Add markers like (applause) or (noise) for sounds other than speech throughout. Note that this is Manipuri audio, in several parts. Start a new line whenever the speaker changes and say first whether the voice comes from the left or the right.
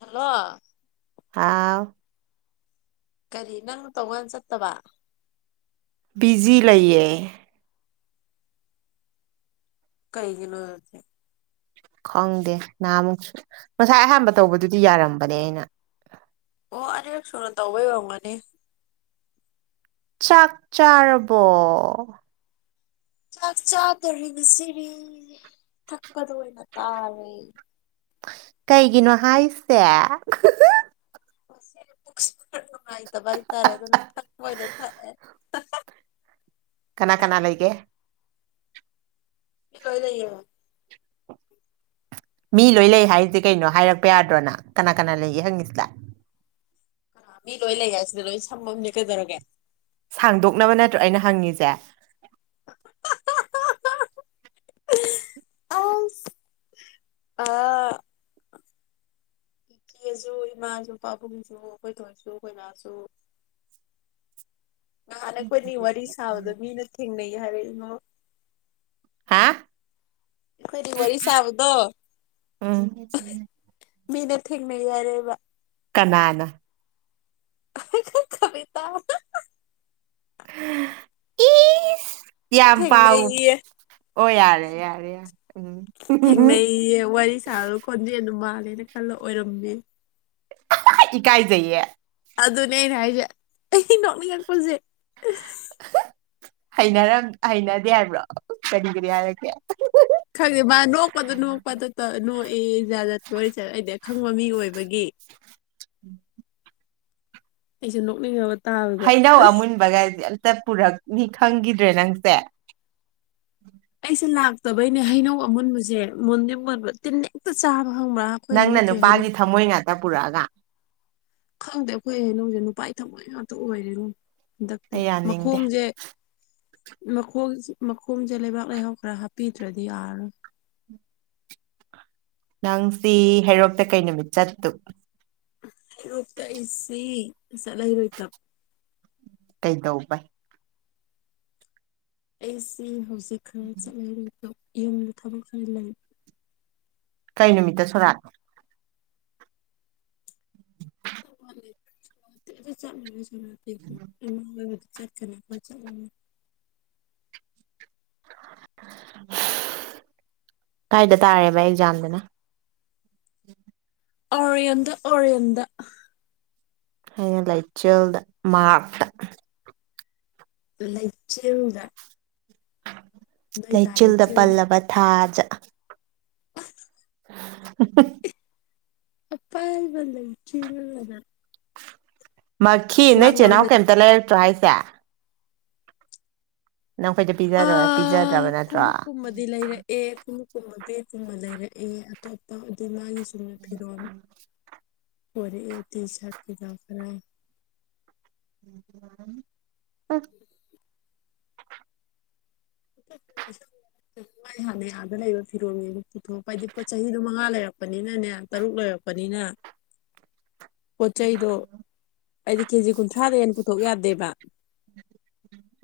left: ꯍꯜꯂꯣ
right: ꯍꯥꯥꯎ
left: ꯀꯔꯤ ꯅꯪ ꯇꯧꯀꯥꯟ ꯆꯠꯇꯕ
right: ꯕꯤꯖꯤꯖꯤ ꯂꯩꯌꯦ
left: ꯀꯩꯒꯤꯅꯣ ꯑꯣꯏꯁꯦ
right: ꯈꯪꯗꯦ ꯅꯍꯥꯃꯨꯛꯁꯨ ꯉꯁꯥꯏ ꯑꯍꯥꯟꯕ ꯇꯧꯕꯗꯨꯗꯤ ꯌꯥꯔꯝꯕꯅꯦ ꯑꯩꯅ
left: ꯑꯣ ꯑꯅꯤꯔꯛ ꯁꯨꯅ ꯇꯧꯕꯩ ꯑꯣꯏꯔꯝꯒꯅꯤ
right: ꯆꯥꯛ ꯆꯔꯔꯕꯣ
left: ꯆꯥꯛ ꯆꯗꯔꯤ ꯉꯁꯤꯒꯤ ꯀ ꯑꯗꯨ ꯑꯣꯏ ꯅ ꯇꯥꯔ
right: ꯀꯩꯒꯤꯅꯣ ꯍꯥꯏꯁꯦ
left: (inaudible) ꯅꯨꯉꯥꯏꯇꯥꯕꯥ ꯍꯩꯇꯔꯦ ꯑꯗꯨꯅ ꯊꯄꯣꯏꯗ ꯊꯛ ꯑꯦ
right: (inaudible)
left: ꯏꯀꯥꯏ ꯂꯩꯌꯦ
right: ꯃꯤ ꯂꯣꯏ ꯂꯩ ꯍꯥꯏꯔꯤꯁꯦ ꯀꯩꯅꯣ ꯍꯥꯏꯔꯛꯄ ꯌꯥꯗ꯭ꯔꯣꯅ ꯀꯅꯥ ꯀꯅꯥ ꯂꯩꯒꯦ ꯍꯪꯉꯤꯁꯤꯗ
left: ꯃꯤ ꯂꯣꯏ ꯂꯩ ꯍꯥꯏꯁꯤꯗ ꯂꯣꯏ ꯁꯝꯃꯝꯅꯦ ꯀꯩꯗꯧꯔꯒꯦ
right: ꯁꯥꯡꯗꯣꯛꯅꯕ ꯅꯠꯇ꯭ꯔꯣ ꯑꯩꯅ ꯍꯪꯉꯤꯁꯦ
left: ꯑꯁ ꯑ ꯏꯆꯦꯁꯨ ꯏꯃꯥꯁꯨ ꯄꯥꯕꯨꯡꯁꯨ ꯑꯩꯈꯣꯏ ꯊꯣꯏꯁꯨ ꯑꯩꯈꯣꯏꯃꯥꯁꯨ ꯅꯍꯥꯟꯅ ꯑꯩꯈꯣꯏꯅꯤ ꯋꯥꯔꯤ ꯁꯥꯕꯗꯣ ꯃꯤꯅ ꯊꯦꯡꯅꯩ ꯍꯥꯏꯔꯛꯏꯉꯣ
right: ꯍꯥ
left: ꯑꯩꯈꯣꯏꯗꯤ ꯋꯥꯔꯤ ꯁꯥꯕꯗꯣ
right: ꯎꯝ
left: ꯃꯤꯅ ꯊꯦꯡꯅꯩ
right: ꯀꯅꯥꯅꯥ
left: (unintelligible)
right: ꯏꯁ ꯌꯥꯝ
left: ꯊꯦꯡꯅꯩꯌꯦ ꯊꯦꯡꯅꯩꯌꯦ ꯅꯦꯅꯦ ꯈꯜꯂ ꯑꯣꯏꯔꯝꯃꯦ
right: ꯏꯀꯥꯏꯖꯩꯌꯦ
left: ꯑꯗꯨꯅꯦ ꯑꯩꯅ ꯍꯥꯏꯁꯦ ꯑꯩ ꯅꯣꯛꯅꯤꯡꯉꯛꯄꯁꯦ
right: ꯍꯩꯅꯔꯝ ꯍꯩꯅꯗꯦ ꯍꯥꯏꯕ꯭ꯔꯣ ꯀꯔꯤ ꯀꯔꯤ ꯍꯥꯏꯔꯛꯀꯦ
left: ꯑꯦ ꯖꯥꯠ ꯖꯥꯠ ꯃꯣꯏꯁꯠ ꯑꯩꯗꯤ ꯑꯈꯪꯕ ꯃꯤ ꯑꯣꯏꯕꯒꯤ
right: (inaudible)
left: ꯑꯩꯁꯦ ꯅꯣꯛꯅꯤꯡ ꯉꯥꯕ
right: ꯍꯩꯩꯅꯧ ꯑꯃꯨꯟꯕꯒꯥꯏꯁꯦ ꯑꯃ ꯇ ꯄꯨꯔꯛꯅꯤ ꯈꯪꯒꯤꯗ꯭ꯔꯦ ꯅꯪꯁꯦ
left: ꯑꯩꯁꯦ ꯂꯥꯛꯇꯕꯩꯅꯦ ꯍꯩꯅꯧ ꯑꯃꯨꯟꯕꯁꯦ ꯃꯨꯟꯗꯤ ꯃꯨꯟꯕ ꯇꯤꯍꯦꯛꯇ ꯆꯥꯕ ꯈꯪꯕ꯭ꯔꯥ ꯑꯩꯈꯣꯏ
right: ꯅꯪꯅ
left: ꯍꯟꯗꯛꯀꯤ
right: ꯅꯨꯄꯥꯒꯤ
left: ꯍꯩꯅꯧꯁꯦ
right: ꯊꯝꯃꯣꯏ ꯉꯥꯛꯇ ꯄꯨꯔꯛꯑꯒ
left: ꯈꯪꯗꯦ ꯑꯩꯈꯣꯏ ꯍꯩꯅꯧꯁꯦ ꯅꯨꯄꯥꯏ ꯊꯃꯣꯏ ꯉꯥꯛꯇ ꯑꯣꯏꯔꯦꯉꯣ ꯍꯟꯗꯛꯇꯤ
right: ꯑꯩ ꯌꯥꯅꯤꯡꯗꯦ
left: ꯃꯈꯣꯡꯁꯦ ꯃꯈꯣꯡꯁꯦ ꯃꯈꯣꯡꯁꯦ ꯂꯩꯕꯥꯛ ꯂꯩꯍꯥꯎ ꯈꯔ ꯍꯥꯞꯄꯤꯗ꯭ꯔꯗꯤ ꯌꯥꯔꯣꯏ
right: ꯅꯪꯁꯤ ꯍꯩꯔꯣꯛ
left: ꯍꯩꯔꯣꯛꯇ ꯑꯩꯁꯤ ꯆꯠꯂꯥꯔꯣꯏꯇꯞ
right: ꯀꯩꯗꯧꯕꯩ
left: ꯑꯩꯁꯤ ꯍꯧꯖꯤꯛ ꯏꯈꯪ ꯆꯠꯂꯥꯔꯣꯏ ꯗꯣ ꯌꯨꯝ ꯊꯕꯛ ꯈꯔꯥ ꯂꯩ
right: ꯀꯩ ꯅꯨꯃꯤꯠ
left: ꯆ (unintelligible) ꯆꯠꯀꯅꯤ ꯈꯣꯠꯀꯅꯤ
right: ꯀꯥꯏꯗ ꯇꯥꯔꯦꯕ ꯑꯦꯛꯖꯥꯝꯗꯨꯅ
left: ꯑꯣꯔꯤꯌꯝꯗ ꯑꯣꯔꯤꯌꯝꯗ
right: ꯑꯩꯅ ꯂꯥꯏꯆꯦꯜꯗ ꯃꯥꯇ
left: ꯂꯩꯥ ꯆꯤꯜꯅ
right: ꯂꯩꯆꯤꯜꯗ ꯄꯜꯂꯕ ꯊꯥꯖ (unintelligible) (unintelligible)
left: ꯑꯄꯥꯕ ꯂꯩ ꯆꯤꯅ
right: ꯃꯈꯈꯤ ꯅꯣꯏ ꯆꯤꯜꯍꯅꯥꯎ ꯀꯩꯝꯇ ꯂꯩꯔꯛꯇ꯭ꯔꯥꯏ (unintelligible) ꯅꯪꯈꯣꯏꯗ ꯄꯤꯖ
left: ꯑ
right: ꯄꯤꯖꯗ꯭ꯔꯕ ꯅꯠꯇ꯭ꯔꯣ
left: ꯀꯨꯝ ꯕꯒꯀꯨꯝꯕ ꯂꯩꯔꯛꯑꯦ ꯑꯇꯣꯞꯄ ꯑꯗꯨ ꯃꯥꯒꯤ ꯗꯨꯅ ꯐꯤꯔꯣꯟ ꯄꯔꯦꯛꯑꯦ ꯇꯤ (unintelligible)
right: (inaudible) ꯎꯝ
left: (unintelligible) ꯍꯥꯟꯅꯩ ꯑꯗꯥ ꯂꯩꯕ ꯐꯤꯔꯣꯜꯒꯤ ꯑꯃ ꯄꯨꯊꯣꯛꯄ ꯍꯥꯏꯗꯤ ꯄꯣꯠ ꯆꯍꯤꯗꯣ ꯃꯉꯥ ꯂꯩꯔꯛꯄꯅꯤꯅꯅꯦ ꯇꯔꯨꯛ ꯂꯩꯔꯛꯄꯅꯤꯅ ꯄꯣꯠ ꯆꯩꯩꯗꯣ ꯑꯩꯗꯤ ꯀꯦꯖꯤ ꯀꯨꯟꯊ꯭ꯔꯥꯗ ꯍꯦꯟꯅ ꯄꯨꯊꯣꯛ ꯌꯥꯗꯦꯕ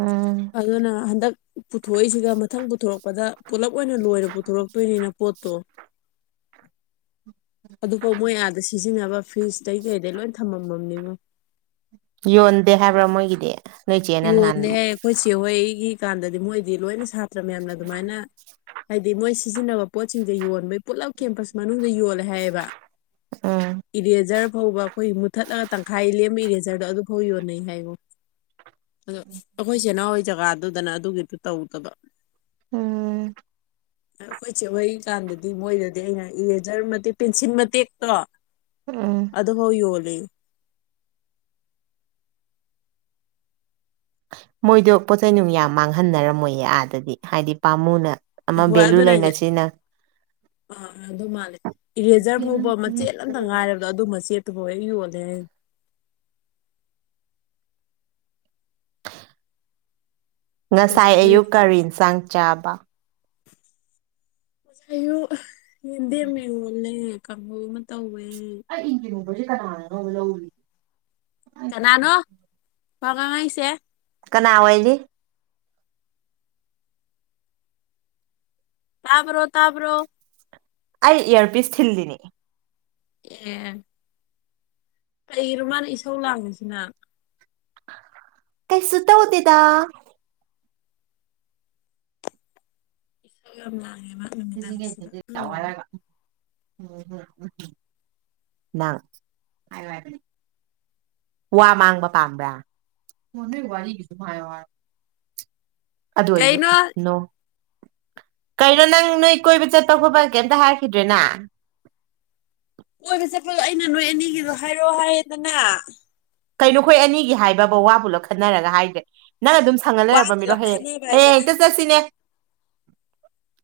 right: ꯎꯝ
left: ꯑꯗꯨꯅ ꯍꯟꯗꯛ ꯄꯨꯊꯣꯛꯏꯁꯤꯒ ꯃꯊꯪ ꯄꯨꯊꯣꯔꯛꯄꯗ ꯄꯨꯂꯞ ꯑꯣꯏꯅ ꯂꯣꯏꯔ ꯄꯨꯊꯣꯔꯛꯇꯣꯏꯅꯤꯅ ꯄꯣꯠꯇꯣ ꯎꯝ ꯑꯗꯨꯐꯥꯎ ꯃꯣꯏ ꯌꯥꯗꯁꯤ ꯁꯤꯖꯤꯟꯅꯕ ꯐ꯭ꯔꯤꯖꯇꯩꯩ ꯀꯩꯗꯩ ꯂꯣꯏ ꯊꯝꯃꯝꯃꯝꯅꯤꯕꯣ
right: ꯌꯣꯟꯗꯦ ꯍꯥꯏꯕ꯭ꯔꯥ ꯃꯣꯏꯒꯤꯗꯤ ꯅꯣꯏ ꯆꯦꯅ ꯅꯍꯥꯟ
left: ꯌꯣꯟꯅꯦꯦ ꯑꯩꯈꯣꯏ ꯆꯦ ꯍꯣꯏ ꯑꯩꯒꯤ ꯀꯥꯟꯗꯗꯤ ꯃꯣꯏꯗꯤ ꯂꯣꯏꯅ ꯁꯥꯇ꯭ꯔ ꯃꯌꯥꯝꯅ ꯑꯗꯨꯃꯥꯏꯅ ꯍꯥꯏꯗꯤ ꯃꯣꯏ ꯁꯤꯖꯤꯟꯅꯕ ꯄꯣꯠꯁꯤꯡꯁꯦ ꯌꯣꯟꯕꯩ ꯄꯨꯂꯞ ꯀꯦꯝꯄꯁ ꯃꯅꯨꯡꯗ ꯌꯣꯜꯂꯦ ꯍꯥꯏꯌꯦꯕ
right: ꯎꯝ
left: ꯏꯔꯤ ꯍꯖꯔ ꯐꯥꯎꯕ ꯑꯩꯈꯣꯏ ꯃꯨꯠꯊꯠꯂꯒ ꯇꯪꯈꯥꯏ ꯂꯦꯝꯕ ꯏꯔꯦꯖꯔꯗꯣ ꯑꯗꯨ ꯐꯧ ꯌꯣꯟꯅꯩ ꯍꯥꯏꯕꯣ ꯑꯗꯣ ꯑꯩꯈꯣꯏ ꯆꯦꯅꯥꯎ ꯍꯣꯏ ꯖꯒꯥꯗꯨꯗꯅ ꯑꯗꯨꯒꯤꯗꯨ ꯇꯧꯗꯕ
right: ꯎꯝ
left: ꯑꯩꯈꯣꯏꯁꯦ ꯍ ꯀꯥꯟꯗꯗꯤ ꯃꯣꯏꯗꯗꯤ ꯑꯩꯅ ꯏꯔꯦꯖꯔ ꯃꯇꯦꯛ ꯄꯦꯟꯁꯤꯜ ꯃꯇꯦꯛꯇꯣ
right: ꯎꯝ
left: ꯑꯗ ꯍ ꯌꯣꯜ ꯄꯨꯦ
right: ꯃꯣꯏꯗꯣ ꯄꯣꯠꯆꯩꯅꯨꯡ ꯌꯥꯝ ꯃꯥꯡꯍꯟꯅꯔꯝꯃꯣꯏꯌꯦ ꯑꯥꯗꯗꯤ ꯍꯥꯏꯗꯤ ꯄꯥꯃꯨꯅ
left: ꯍꯣꯏ ꯑꯗꯨꯅ ꯍꯥꯏꯁꯦ ꯑꯥ ꯑꯗꯨ ꯃꯥꯜꯂꯦ ꯏꯔꯦꯖꯔ ꯐꯥꯎꯕ ꯃꯆꯦꯠ ꯑꯃꯝꯇ ꯉꯥꯏꯔꯕꯗꯣ ꯑꯗꯨ ꯃꯆꯦꯠ ꯇꯕꯌꯦ ꯑꯣꯣꯗ
right: ꯉꯁꯥꯏ
left: ꯄꯩꯁꯥꯗꯣ
right: ꯑꯌꯨꯛ ꯀꯔꯤ ꯏꯟꯁꯥꯡ ꯆꯥꯕ
left: ꯑꯣꯨ ꯌꯦꯟꯗꯦꯝ ꯏꯔꯣꯜꯂꯦ ꯀꯝꯕꯨ ꯑꯃ ꯇꯧꯋꯦ
right: ꯑ ꯏꯔ ꯃ ꯀ ꯂ
left: ꯀ ꯅꯅꯣ ꯒꯥ ꯉꯥꯏꯁꯦ
right: ꯀꯅꯥꯋꯥꯗꯤ
left: ꯇꯥꯕ꯭ꯔꯣ ꯇꯥꯕ꯭ꯔꯣ
right: ꯑꯩ ꯏꯌꯥꯔꯄꯤꯤꯁ ꯊꯤꯜꯂꯤꯅꯦ
left: ꯑꯦ ꯀꯩꯔꯣ ꯃꯥꯅ ꯏꯁꯧ ꯂꯥꯡꯉꯁꯤꯅ
right: ꯀꯩ ꯁꯇꯥ ꯍꯧꯇꯗ
left: ꯄꯒꯂ
right: ꯁꯤꯁꯤꯒꯦꯁꯤꯖꯤ ꯋꯥꯏꯔꯒ ꯪ ꯋꯥ ꯃꯥꯡꯕ ꯄꯥꯝꯕ꯭ꯔꯥ ꯑꯗꯨ ꯑꯣꯏꯁꯨ
left: ꯀꯩꯅꯣ
right: ꯅꯣ ꯀꯩꯅꯣ ꯅꯪ ꯅꯣꯏ ꯀꯣꯏꯕ ꯆꯠꯄ ꯈꯣꯠꯄ ꯀꯩꯇ ꯍꯥꯏꯈꯤꯗ꯭ꯔꯦꯅꯥ
left: ꯑꯣꯏꯕ ꯆꯠꯄꯗꯣ ꯑꯩꯅ ꯅꯣꯏ ꯑꯅꯤꯒꯤꯗꯣ ꯍꯥꯏꯔꯛꯑꯣ ꯍꯥꯏ ꯑꯗꯨꯗꯅ
right: ꯀꯩꯅꯣꯈꯣꯏ ꯑꯅꯤꯒꯤ ꯍꯥꯏꯕꯕꯨ ꯋꯥꯕꯨꯂ ꯈꯟꯅꯔꯒ ꯍꯥꯏꯈ꯭ꯔꯦ ꯅꯪ ꯑꯗꯨꯝ ꯁꯪꯉ
left: ꯋꯥ
right: ꯂꯩꯔꯕ ꯃꯤꯔꯣ
left: ꯄꯨꯂꯞ
right: ꯍꯌꯦꯡ
left: ꯈꯟꯅꯕ ꯍꯥꯏꯁꯦ
right: ꯍꯌꯦꯡ ꯍꯦꯛꯇ ꯆꯠꯁꯤꯅꯦ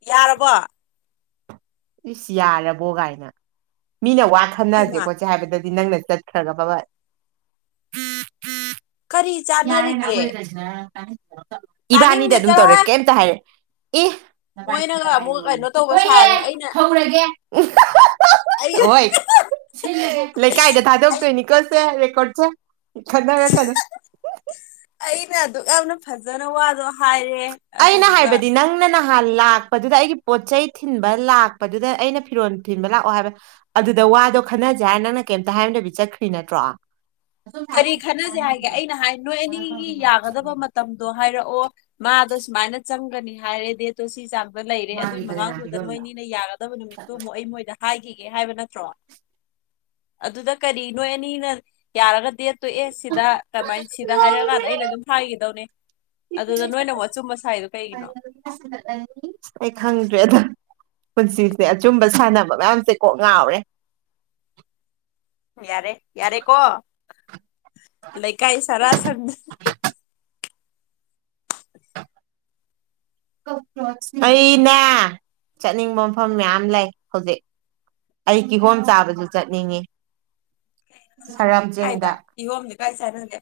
left: ꯌꯥꯔꯕ
right: ꯏꯁꯁ ꯌꯥꯔꯕꯣ ꯀꯥꯏꯅ ꯃꯤꯅ ꯋꯥ ꯈꯟꯅꯁꯦ
left: ꯍꯩꯃꯥ
right: ꯈꯣꯠꯁꯦ ꯍꯥꯏꯕꯗꯗꯤ ꯗꯤ ꯅꯪꯅ ꯆꯠꯈ꯭ꯔꯒ ꯕꯕꯥ
left: ꯀꯔꯤ
right: ꯌꯥꯔꯦꯅ
left: ꯆꯥꯟꯅꯔꯤꯒꯦ
right: ꯑꯩꯈꯣꯏꯗ (inaudible) ꯏꯕꯥꯅꯤꯗ
left: ꯇꯥꯅꯤꯡꯗꯦ
right: ꯑꯗꯨꯝ ꯇꯧꯔꯦ
left: ꯆꯠꯂꯣꯍꯦ
right: ꯀꯩꯝꯇ ꯍꯥꯏꯔꯦ
left: ꯃꯣꯏꯅꯒ ꯑꯃꯨꯛ ꯀꯩꯅꯣ ꯇꯧꯕ
right: ꯍꯣꯏ
left: ꯁꯥꯔꯦ ꯑꯩꯅ
right: ꯍꯧꯔꯒꯦ
left: ꯑꯩ
right: ꯍꯣꯏ ꯂꯩꯀꯥꯏꯗ
left: ꯑꯩ
right: ꯊꯥꯗꯣꯛꯇꯣꯏꯅꯤꯀꯣ ꯁꯦ (unintelligible) ꯈꯔꯅꯔꯛꯀꯅꯨ
left: ꯑꯩꯅ ꯑꯗꯨꯛ ꯌꯥꯝꯅ ꯐꯖꯅ ꯋꯥꯗꯣ ꯍꯥꯏꯔꯦ
right: ꯑꯩꯅ
left: ꯑꯗꯨꯗꯨꯒ
right: ꯍꯥꯏꯕꯗꯤ ꯅꯪꯅ ꯂꯥꯛꯄꯗꯨꯗ ꯑꯩꯒꯤ ꯄꯣꯠ ꯆꯩ ꯊꯤꯟꯕ ꯂꯥꯛꯄꯗꯨꯗ ꯑꯩꯅ ꯐꯤꯔꯣꯜ ꯊꯤꯟꯕ ꯂꯥꯛꯑꯣ ꯍꯥꯏꯕ ꯑꯗꯨꯗ ꯋꯥꯗꯣ ꯈꯟꯅꯖꯦ ꯍꯥꯏꯔ ꯅꯪꯅ ꯀꯩꯝꯇ ꯍꯥꯏꯔꯝꯗꯕꯤ ꯆꯠꯈ꯭ꯔꯤ ꯅꯠꯇ꯭ꯔꯣ
left: ꯀꯔꯤ ꯈꯟꯅꯖꯦ ꯍꯥꯏꯒꯦ ꯑꯩꯅ ꯍꯥꯏ ꯅꯣꯏ ꯑꯅꯤꯒꯤ ꯌꯥꯒꯗꯕ ꯃꯇꯝꯗꯣ ꯍꯥꯏꯔꯛꯑꯣ ꯃꯥꯗꯣ ꯁꯨꯃꯥꯏꯅ ꯆꯪꯒꯅꯤ ꯍꯥꯏꯔꯦ ꯗꯦꯠꯇꯣ ꯁꯤ ꯆꯥ ꯂꯩꯔꯦ ꯑꯗꯨꯏ ꯃꯃꯥꯡꯗꯨꯗ ꯅꯣꯏꯅꯤꯅ ꯌꯥꯒꯗꯕ ꯅꯨꯃꯤꯠꯇꯨ ꯑꯃꯨꯛ ꯑꯩ ꯃꯣꯏꯗ ꯍꯥꯏꯒꯤꯒꯦ ꯍꯥꯏꯕ ꯅꯠꯇ꯭ꯔꯣ ꯑꯗꯨꯗ ꯀꯔꯤ ꯅꯣꯏ ꯑꯅꯤꯅ ꯌꯥꯔꯒ ꯗꯦꯠꯇꯨ ꯑꯦꯠ ꯁꯤꯗ ꯀꯃꯥꯏꯅ ꯁꯤꯗ ꯍꯥꯏꯔꯛꯑꯀꯥꯟꯗ ꯑꯩꯅ ꯑꯗꯨꯝ ꯍꯥꯏꯈꯤꯗꯧꯅꯦ ꯑꯗꯨꯗ ꯅꯣꯏꯅ ꯑꯃꯨꯛ ꯑꯆꯨꯝꯕ ꯁꯥꯏꯗꯣ ꯀꯩꯒꯤꯅꯣ
right: ꯑꯩ ꯈꯪꯗ꯭ꯔꯦ ꯑꯗꯣ ꯄꯨꯟꯁꯤꯁꯦ ꯑꯆꯨꯝꯕ ꯁꯥꯟꯅꯕ ꯃꯌꯥꯝꯁꯦ ꯀꯣꯛ ꯉꯥꯎꯔꯦ
left: ꯌꯥꯔꯦ ꯌꯥꯔꯦ ꯀꯣ ꯂꯩꯀꯥꯏ ꯁꯔꯥꯁꯟ
right: ꯑꯩꯅꯦ ꯆꯠꯅꯤꯡꯕ ꯃꯐꯝ ꯃꯌꯥꯝ ꯂꯩ ꯍꯧꯖꯤꯛ ꯑꯩ ꯀꯤꯍꯣꯝ ꯆꯥꯕꯁꯨ ꯆꯠꯅꯤꯡꯉꯤ ꯁꯔꯥꯝꯆꯤꯡꯗ
left: ꯀꯥꯢ ꯆꯥꯅꯥꯅꯤ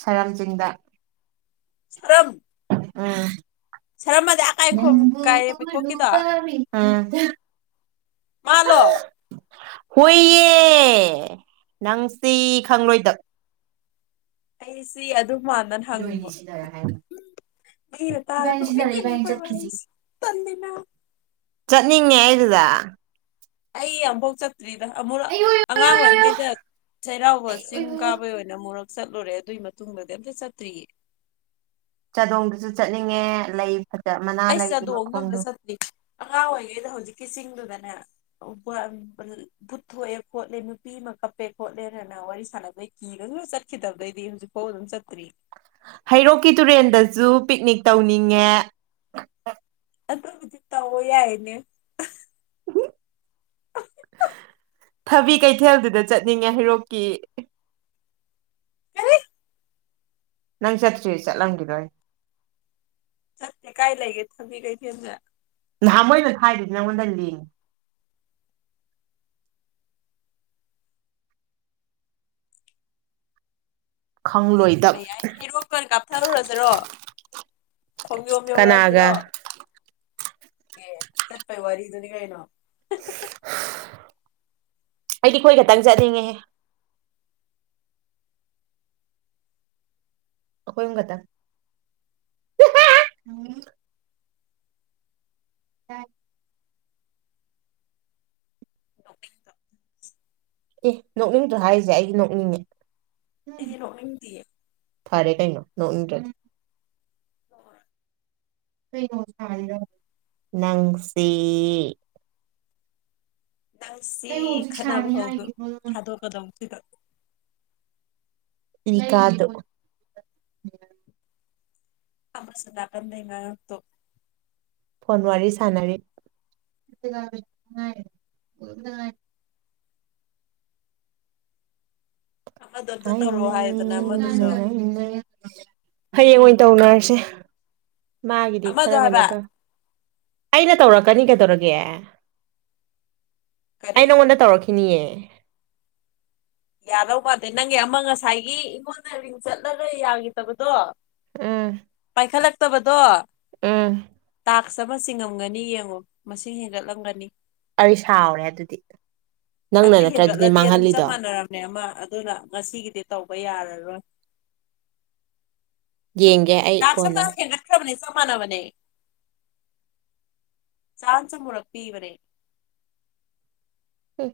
right: ꯁꯔꯝꯆꯤꯡꯗ
left: ꯁꯔꯝ
right: ꯑꯝ
left: ꯁꯔꯃꯥꯗꯤ ꯑ ꯀꯥꯏꯔꯦꯡꯈꯣꯡ ꯀꯥꯏꯔꯦꯝꯈꯣꯛꯀꯤꯗꯣ
right: ꯎꯝ
left: ꯃꯥꯜꯂꯣ
right: ꯍꯣꯏꯌꯦ ꯅꯪꯁꯤ ꯈꯪꯂꯣꯏꯗ
left: ꯑꯩꯁꯤ ꯑꯗꯨ ꯃꯥꯟꯗꯅ ꯍꯪꯕ ꯃꯤꯅꯥ ꯇꯔꯥ ꯅꯣꯛꯅꯤꯡꯗꯣꯏꯅꯤ ꯈꯣꯏ ꯋꯔꯤꯁꯦ ꯇꯟꯗꯦꯅ
right: ꯆꯠꯅꯤꯡꯉꯦ ꯑꯩꯗꯨꯗ
left: ꯑꯩ ꯑꯝꯚꯧ ꯆꯠ ꯇ꯭ꯔꯤꯗ ꯑꯉꯥꯡ ꯑꯣꯢꯔꯤꯉꯩꯗ ꯆꯩꯔꯥꯎꯕ ꯆꯤꯡ ꯀꯥꯕꯩ ꯑꯣꯏꯅ ꯑꯃꯨꯔꯛ ꯆꯠꯂꯨꯔꯦ ꯑꯗꯨꯏ ꯃꯇꯨꯡꯗꯗꯤ ꯑꯝꯇ ꯆꯠꯇ꯭ꯔꯤꯌꯦ
right: ꯆꯥꯗꯣꯡꯗꯁꯨ ꯆꯠꯅꯤꯡꯉꯦ ꯂꯩ ꯐꯖ ꯃꯅꯥ
left: ꯑꯩ
right: ꯂꯩꯒꯤ
left: ꯆꯗꯣꯡꯗ ꯑꯝꯇ
right: ꯃꯈꯣꯡꯗꯣ
left: ꯆꯠꯇꯔꯤ ꯑꯉꯥꯡ ꯑꯣꯏꯔꯤꯉꯩꯗ ꯍꯧꯖꯤꯛꯀꯤ ꯆꯤꯡꯗꯨ ꯑꯗꯨꯅ ꯕꯨꯠꯊꯣꯛꯑꯦ ꯈꯣꯠꯂꯦ ꯅꯨꯄꯤ ꯑꯃ ꯀꯞꯄꯦ ꯈꯣꯠꯂꯦꯅꯅ ꯋꯥꯔꯤ ꯁꯥꯟꯅꯕꯗꯩ ꯀꯤꯔꯒ ꯆꯠꯈꯤꯗꯕꯗꯩꯗꯤ ꯍꯧꯖꯤꯛꯐꯥꯎ ꯑꯗꯨꯝ ꯆꯠꯇ꯭ꯔꯤ
right: ꯍꯩꯔꯣꯛꯀꯤ ꯇꯨꯔꯦꯟꯗꯁꯨ ꯄꯤꯛꯅꯤꯛ ꯇꯧꯅꯤꯡꯉꯦ
left: ꯑꯗꯨꯕꯨꯗꯤ ꯇꯑꯣ ꯌꯥꯏꯅꯦ
right: ꯊꯕꯤ ꯀꯩꯊꯦꯜꯗꯨꯗ ꯆꯠꯅꯤꯡꯉꯦ ꯍꯩꯔꯣꯛꯀꯤ ꯅꯪ ꯆꯠꯇ꯭ꯔꯤ ꯆꯠꯂꯝꯈꯤꯔꯣꯏ
left: ꯆꯠꯇꯦ ꯀꯥꯏ ꯂꯥꯏꯒꯦ ꯊꯕꯤ ꯀꯩꯊꯦꯟꯗ
right: ꯅꯍꯥꯟ ꯃꯣꯏꯅ ꯊꯥꯏꯗꯨꯗꯤ ꯅꯪ ꯉꯣꯟꯗ ꯂꯤꯡꯛ
left: ꯆꯠꯄ
right: ꯈꯪꯂꯣꯏꯗꯕ
left: ꯌꯥꯏ ꯍꯩꯔꯣꯀ ꯇ ꯑꯣꯏꯅ ꯀꯥꯞꯊꯔꯨꯔꯁꯤꯔꯣ ꯈꯣꯡꯖꯣꯝ
right: ꯀꯅꯥꯒ
left: ꯌꯧꯔꯛꯑꯁꯤꯔꯣ ꯑꯦ ꯆꯠꯄꯩ ꯋꯥꯔꯤꯗꯨꯅꯤ ꯀꯩꯅꯣ
right: ꯑꯩꯗꯤ ꯀꯣꯏ ꯈꯛꯇꯪ ꯆꯠꯅꯤꯡꯉꯦꯍꯦ ꯑꯈꯣꯏ ꯑꯍꯨꯝ ꯈꯇꯪ ꯎ
left: ꯅꯣꯛꯅꯤꯡꯗꯣ
right: ꯑꯦ ꯅꯣꯛꯅꯤꯡꯗ ꯍꯥꯏꯔꯤꯁꯦ ꯑꯩꯒꯤ ꯅꯣꯛꯅꯤꯡꯉ
left: ꯑꯩꯗꯤ ꯅꯣꯛꯅꯤꯡ ꯗꯤꯌꯦ
right: ꯐꯔꯦ ꯀꯩꯅꯣ ꯅꯣꯛꯅꯤꯡꯗ꯭ꯔꯗꯤ ꯅꯪꯁꯦ
left: ꯅꯪ ꯁꯤ ꯈꯠꯅꯕ ꯍꯧꯗꯣ ꯊꯥꯗꯣꯛꯀꯗꯧꯕꯁꯤꯗ
right: ꯏ ꯀꯥ ꯑꯗꯨ
left: ꯑꯃꯁꯨ ꯅꯥꯀꯟ ꯗꯩꯩ ꯉꯥꯡꯉꯛ ꯇꯣ
right: ꯐꯣꯟ ꯋꯥꯔꯤ ꯁꯥꯟꯅꯔꯤ
left: ꯑꯃꯗꯣ ꯑꯝꯇ ꯇꯧꯔꯛꯑꯣ
right: ꯍꯥꯏꯅꯩ
left: ꯍꯥꯏꯗꯅ
right: ꯃꯤꯅ
left: ꯑꯃꯗꯨꯁꯨ
right: ꯉꯥꯡ ꯅꯩ ꯍꯌꯦꯡ ꯑꯣꯏ ꯇꯧꯅꯔꯁꯦ ꯃꯥꯒꯤꯗꯤ
left: ꯑꯃꯗꯣ
right: ꯈꯔ ꯀꯩꯅꯣ
left: ꯍꯥꯏꯕ
right: ꯇꯧ ꯑꯩꯅ ꯇꯧꯔꯛ (unintelligible) ꯀꯩꯗꯧꯔꯒꯦ ꯑꯩ
left: ꯀꯔꯤ
right: ꯅꯪꯉꯣꯟꯗ ꯇꯧꯔꯛꯀꯦ (unintelligible)
left: ꯌꯥꯗꯧ ꯃꯥꯟꯗꯦ ꯅꯪꯒꯤ ꯑꯃ ꯉꯁꯥꯏꯒꯤ ꯑꯩꯉꯣꯟꯗ ꯔꯤꯡ ꯆꯠꯂꯒ ꯌꯥꯒꯤꯗꯕꯗꯣ
right: ꯎꯝ
left: ꯄꯥꯏꯈꯠꯂꯛꯇꯕꯗꯣ
right: ꯎꯝ
left: ꯇꯥꯛꯁ ꯑꯃ ꯆꯤꯡꯉꯝꯒꯅꯤ ꯌꯦꯡꯉꯣ ꯃꯁꯤꯡ ꯍꯦꯟꯒꯠꯂꯝꯒꯅꯤ
right: ꯑꯩ ꯁꯥꯎꯔꯦ ꯑꯗꯨꯗꯤ ꯅꯪꯅ
left: ꯑꯗꯨ
right: ꯅꯠꯇ꯭ꯔ ꯑꯗꯨꯗꯤ
left: ꯍꯦꯟꯒꯠꯂꯗꯤ ꯑꯗꯨꯝ ꯆꯞ
right: ꯃꯥꯡꯍꯜꯂꯤꯗꯣ
left: ꯃꯥꯟꯅꯔꯝꯅꯦ ꯑꯃ ꯑꯗꯨꯅ ꯉꯁꯤꯒꯤꯗꯤ ꯇꯧꯕ ꯌꯥꯔ (unintelligible)
right: ꯌꯦꯡꯒꯦ ꯑꯩ ꯀꯣꯟꯅ
left: ꯆꯞ ꯃꯥꯟꯅꯕꯅꯦ ꯆꯥꯟꯁ ꯑꯃꯨꯔꯛ ꯄꯤꯕꯅꯦ
right: ꯍꯝ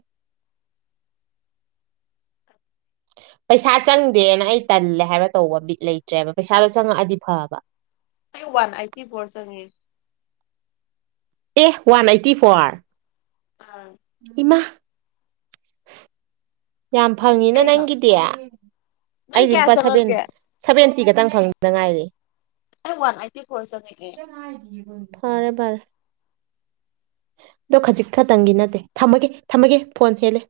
right: ꯄꯩꯁꯥ ꯆꯪꯗꯦꯅ ꯑꯩ ꯇꯜꯂꯦ ꯍꯥꯏꯕ ꯇꯧꯕ ꯕꯤꯠ ꯂꯩꯇ꯭ꯔꯦꯕ ꯄꯩꯁꯥꯗꯣ ꯆꯪꯉꯛ ꯑꯗꯤ ꯐꯕ
left: ꯑꯩ ꯋꯥꯟ ꯑꯩꯠꯇꯤ ꯐꯣꯔ ꯆꯪꯉꯦ
right: ꯑꯦ ꯋꯥꯟ ꯑꯩꯇꯤ ꯐꯣꯔ
left: ꯑꯥ
right: ꯏꯃꯥ ꯌꯥꯝ ꯐꯪꯉꯤꯅ
left: ꯀꯩꯅꯣ
right: ꯅꯪꯒꯤꯗꯤ
left: ꯅꯪ
right: ꯑꯩꯗꯤ
left: ꯀꯌꯥ
right: ꯂꯨꯄꯥ ꯁꯚꯦꯟ
left: ꯆꯪꯉꯛꯀꯦ
right: ꯁꯚꯦꯟ ꯇꯤ ꯈꯛꯇꯪ ꯐꯪꯕꯗ ꯉꯥꯏꯔꯦ
left: ꯑꯩ ꯋꯥꯟ ꯑꯥꯏꯠꯇꯤ ꯐꯣꯔ ꯆꯪꯉꯛꯑꯦ
right: ꯐꯔꯦ ꯐꯔꯦ ꯑꯗꯣ ꯈꯖꯤꯛ ꯈꯛꯇꯪꯒꯤ ꯅꯠꯇꯦ ꯊꯝꯃꯒꯦ ꯊꯝꯃꯒꯦ ꯐꯣꯟ ꯍꯦꯜꯂꯦ